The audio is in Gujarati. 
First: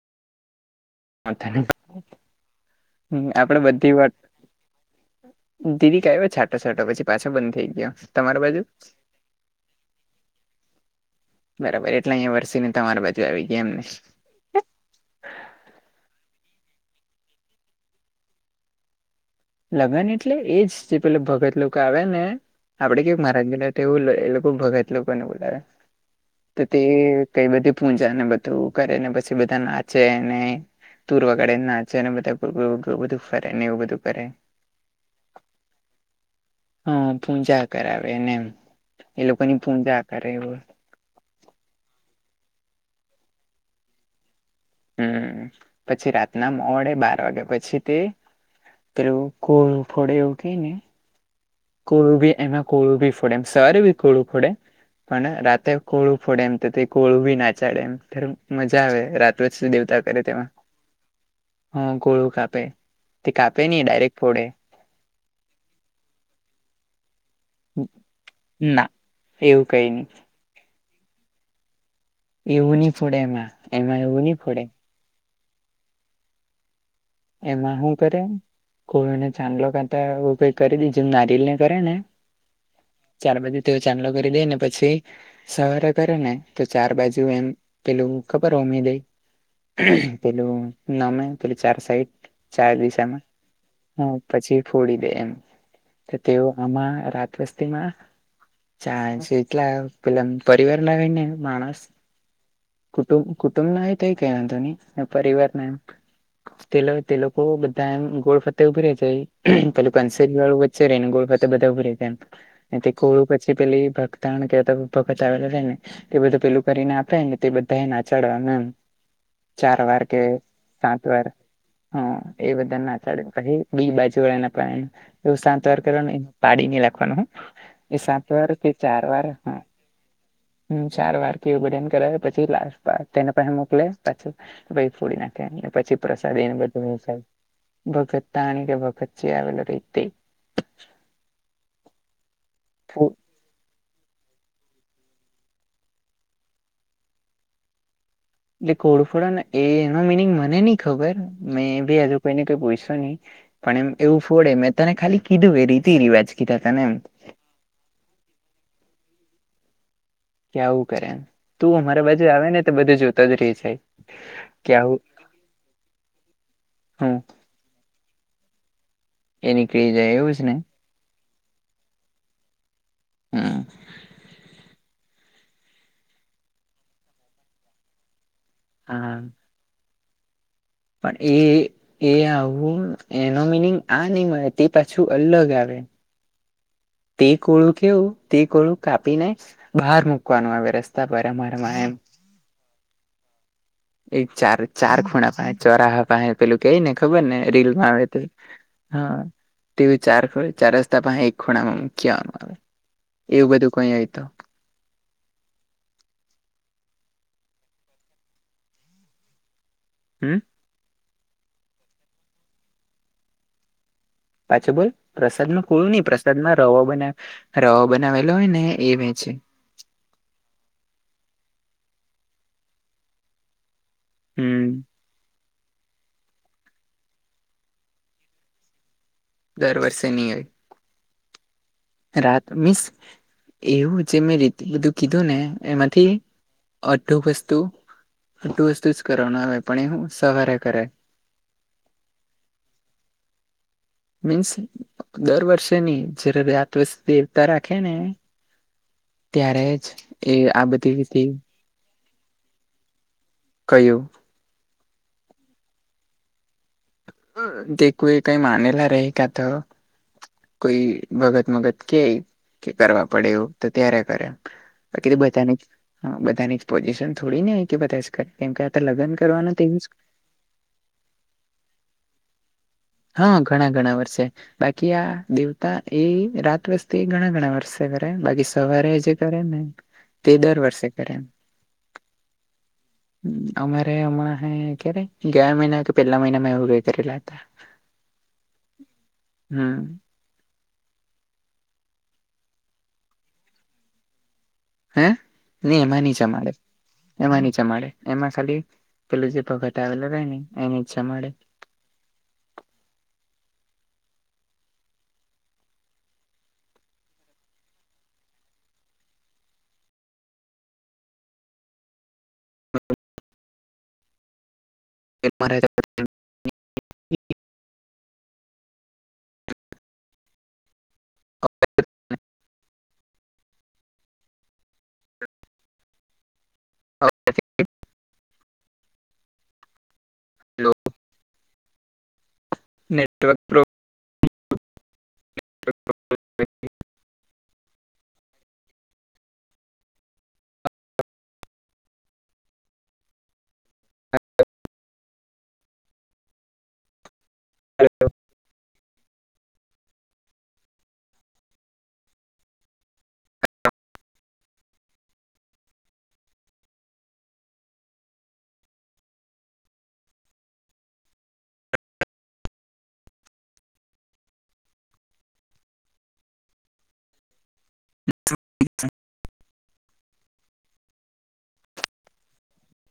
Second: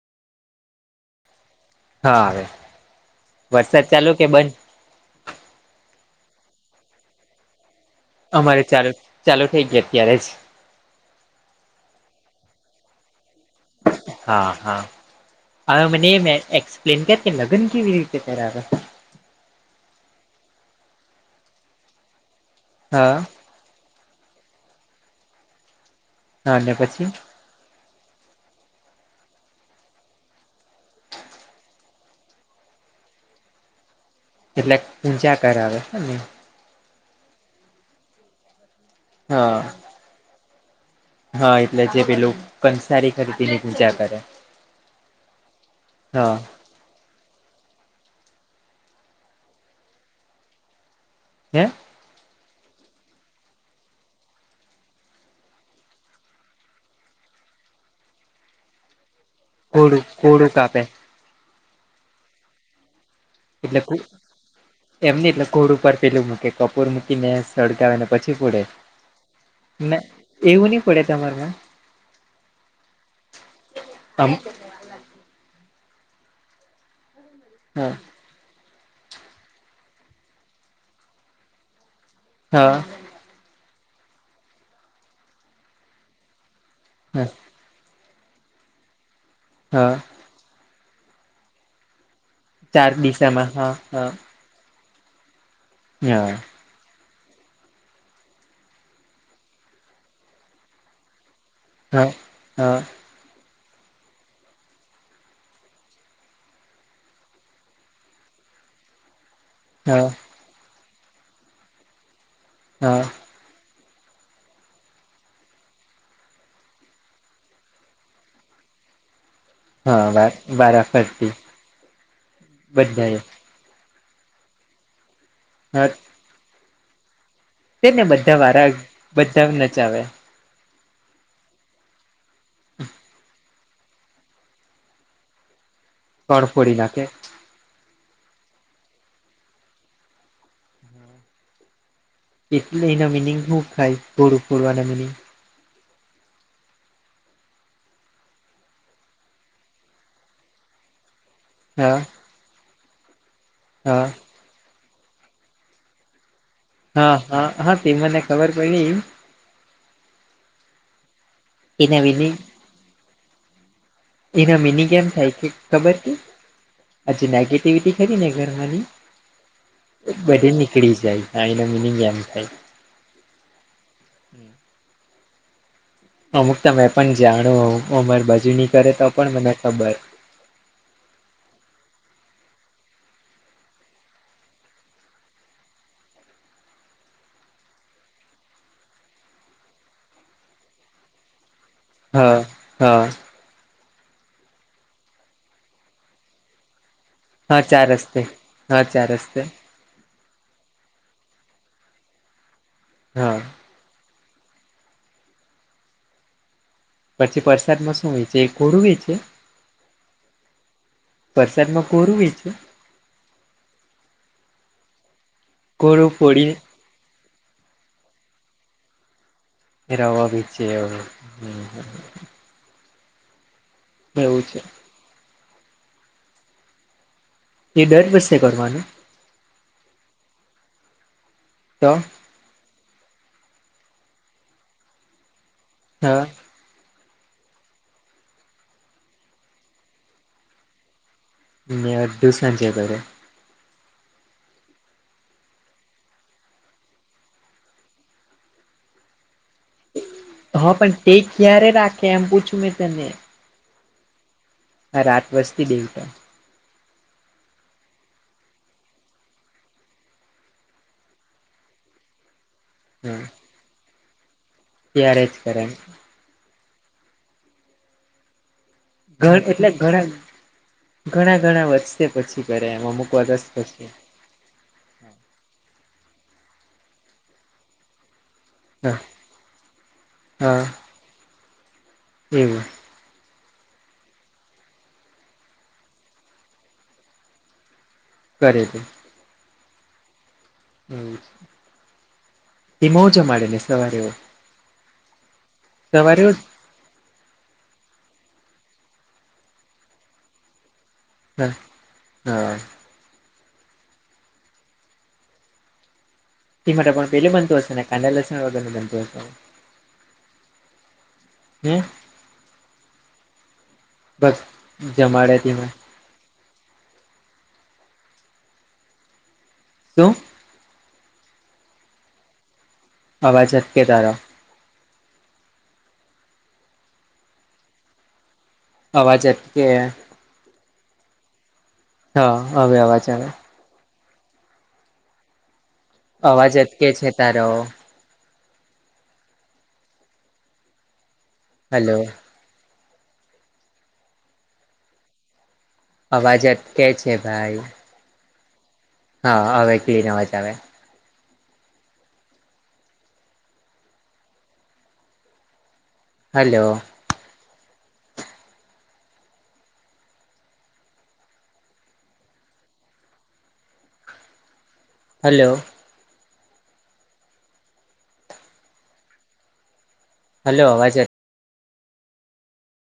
હા આવે હમ આપડે વરસાદ બધી ચાલુ વાત. કે બંધ દીદી ક આવ છાટા છાટા પછી પાછા બંધ થઈ ગયા. અમારે ચાલુ ચાલુ થઈ ગય અત્યારે જ બરાબર એટલે અહીંયા વરસી ને તમારા બાજુ આવી ગયા એમને હા હા હ મને એક્સપ્લેન કર લગ્ન કેવી રીતે કરાવે?. લગ્ન એટલે એજ જે પે ભગત લોકો આવ્યા ને આપડે કે હા મહારાજ તેવું એ લોકો ભગાયત લોકોને બોલા હા તો અને તે. પછી કઈ બધી પૂજા ને બધું કરેને પછી બધા નાચેને તૂરવાગાે નાચેને બધા બધું ફરે ને એવું બધું કરે. એટલે ઊચ્યા કરાવ નહી. હ પૂજા કરાવેને એ લોકો હા ની પૂજા કરે એ હો. હા એટલે જે પેલું કંસારી ખરીદી ની પૂજા કરે. હમ પછી હા રાતના મોડે બાર પછી તે પેલું કો ફડે એવું કેયને હે કોળું બી એમાં કોળું બી ફોડે એમ સું બી કોળું ફોડે. પણ રાતે કોળું ફોડે એમ તો તે કોળું ભી નાચાડે એમ મજા આવે દેવતા ઘોડું કરે તેમાં ઘોડું કાપે હા ગોળું કાપે તે કાપે નહી ડાયરેક્ટ ફોડે. એમ એટલે ઘોડ ઉપર ફેલું મૂકે કપૂર મૂકી ને તડક ને પછી પડે ના એવું કઈ ના, નહી એવું નહી પડે તમાર માં? એવું નહ ફડે એમાં એમાં એવું આમ નહ ફડે. એમાં શું કરે કોઈને ચાંદલો કાતા એું કઈ કરી દી જે નારિલ ને કરે ને હા. ચાર બાજુ તેઓ ચાંદલો કરી દે ને પછી સવારે કરે ને તો ચાર બાજુ હા એમ પલુ ક રોમિ લ હા પલુ નામે પલ ચાર સઈટ ચાર દિશમાં હા પછી ફોડી દે એમ હા તેઓ આમાં રાત વસ્તીમાં ચા ચ પ પરીવા માણસ હા હા. કુટું કુટુંબ ના કઈ ના ધોની પરિવારના તે લોકો બધા એમ ગોળ ફતે ઉભી રે જય પેલુ હા કરી વાળું. ને ગોળ ફ બધા ઉભ ર એમ હા કો પછી પેલી ભક્તાણ કે ભગત આવેલા રે ને તે બધું પેલું કરીને આપડે ને તે બધા એ નાચાડવા એમ. ચાર વાર હા કે વારા સાત વાર. ફરતી હ એ બધા ના ચાડે પછી બી બાજુ વળે એવું સાંતવાર હા કર પાડીને લખવાનું હ એ સાત વાર કે ચાર વાર હા ચા આવે હમ ચાર વાર કેવું બધન કરાવે પછી લાસ તેને પણ મોકલે પાછી પહિ ફોડી નાખે, પછી પ્રસાદ કોણ એને ફોડી બધું નાખે વેચાય. ભગતતાણી કે ભગતજી જે આવેલ રેય તે એટલે એના મિનિંગ હું થાય? ગોરું ફોરવાના મિનિંગ? એટલે કોડફોડને એ એનો મિનિંગ મને ની ખબર મેં હા ભી હજુ તને કોઈ પૂયશુ ની પણ એમ હા એવું ફોડે મેં તને ખાલી કીધું એ રીતિ રિવાજ કીધા તને એમ હા હા હા તે મને કવર પયડી. કે આવું કરે એમ. તું એના અમારા બાજુ મિનિંગ આવે ને તો બધું જોતા જ રહી જાય, એના કે મિનિંગ આવુંહું અજી નાયકિ એક્ટિવિટી કરીને એ નીકળી જાય ઘરમાંની એવું જ બધી ને નીકળી જાય હ એનો મીનિંગ એમ થાય હા. અમુક તો મેં પણ જાણું. અમાર બાજુની કરે તો હા પણ મને ખબર પણ એ એ આવું એનો મિનિંગ આ નઈ મળે તે પાછું અલગ આવે. તે કોળું કેવું તે કોળું કાપીને બહાર મૂકવાનું આવે રસ્તા પર અમારેમાં એમ હ હ. એ ચાર ચાર ખુણા પાહે ચોરાહ પાહે પેલું કેઈ ને ખબર ને હા ચાર રીલમાં આવે તે રસ્તે હા હ. ચાર રસ્તે તેવું ચાર ખ ચાર રસ્તા પાસે એક ખૂણામાં મકી આવવા નું હા એવુ બધું કઈ હોય તો. પછી વરસાદમાં શું વેચે? એ કોડું વેચે? હમ્મ પરસાદમાં કોરું વેચે? પાછો બોલ પ્રસાદ માં કોરું ની પ્રસાદમાં રવા બના રવો બનાવેલો હોય ને એ વેચે. એ રવો વેચે એવું છે. હમ એ દર વર્ષે કરવાનું? દર વર્ષે ની હોય. ત? રાત મીસ એવું જે મેં રીત બીધું કીધું ને એમાંથી હા અઢું વસ્તુ અઢું વસ્તુ જ કરવાનું આવે પણ એ હું સવારે કરાય ને અડધું સાંજે કરે મીન્સ દર વર્ષે ની જયારે રાત વસ દેવતા રાખે ને. ત્યારે જ એ આ હા બધી પણ તે રીતે ક્યારે રાખે? એમ પૂછું મેં તને કયું? હા રાત વજતી દેવતા દેખું એ કઈ માનેલા રય કાતો કોઈ વગત મગત કેય કરવા હમ પડે એવું તો ત્યારે કરે બાકી તો ત્યારે જ બધાની કરે એમ બધાની પોઝિશન થોડી ને હોય કે બધા જ કરે કેમ કે આ લગન ઘણ કરવાનું એટલે તેવુ જ ઘણા ઘણા ઘણા વર્ષે પછી કરે એમ અમુક હા વર્ષ ઘણા પછી ઘણા વર્ષે બાકી આ દેવતા એ રાત વસ્તી ઘણા ઘણા વર્ષે કરે બગીસ સવારે હા જે કરે ને તે દર વર્ષે કરે એમ એવુ અમારે હમણાં હ ક્યારે ગયા મહિના કે પેલા મહિનામાં એવું કરી લેતા કરે છે. હમ્મ હ એ મ મોજા મળે ને સવારેવ હે એમાં ન જ ઉઠ અમારે. એમાં ની ચમાડે એમાં ખાલી પેલું જે પગટ આવેલ રહે ને એને ચમાડે. હા હા. તે માટે પણ પેલું બનતું હશે ને કાંદા લસણ વગરનું બનતું હશે હમ હ બસ જમાડ્યા નત શું આવાજતકે તારા. ઓકે થક ય [unintelligible] અવાજટ કે. હલો. હા હવે અવા છે આવે. અવાજ અટકે છે તારો. હલો. અવાજત કે છે ભાઈ હા હવે કિલીન અવાજ આવે હલો હલો હલો અવાજ જ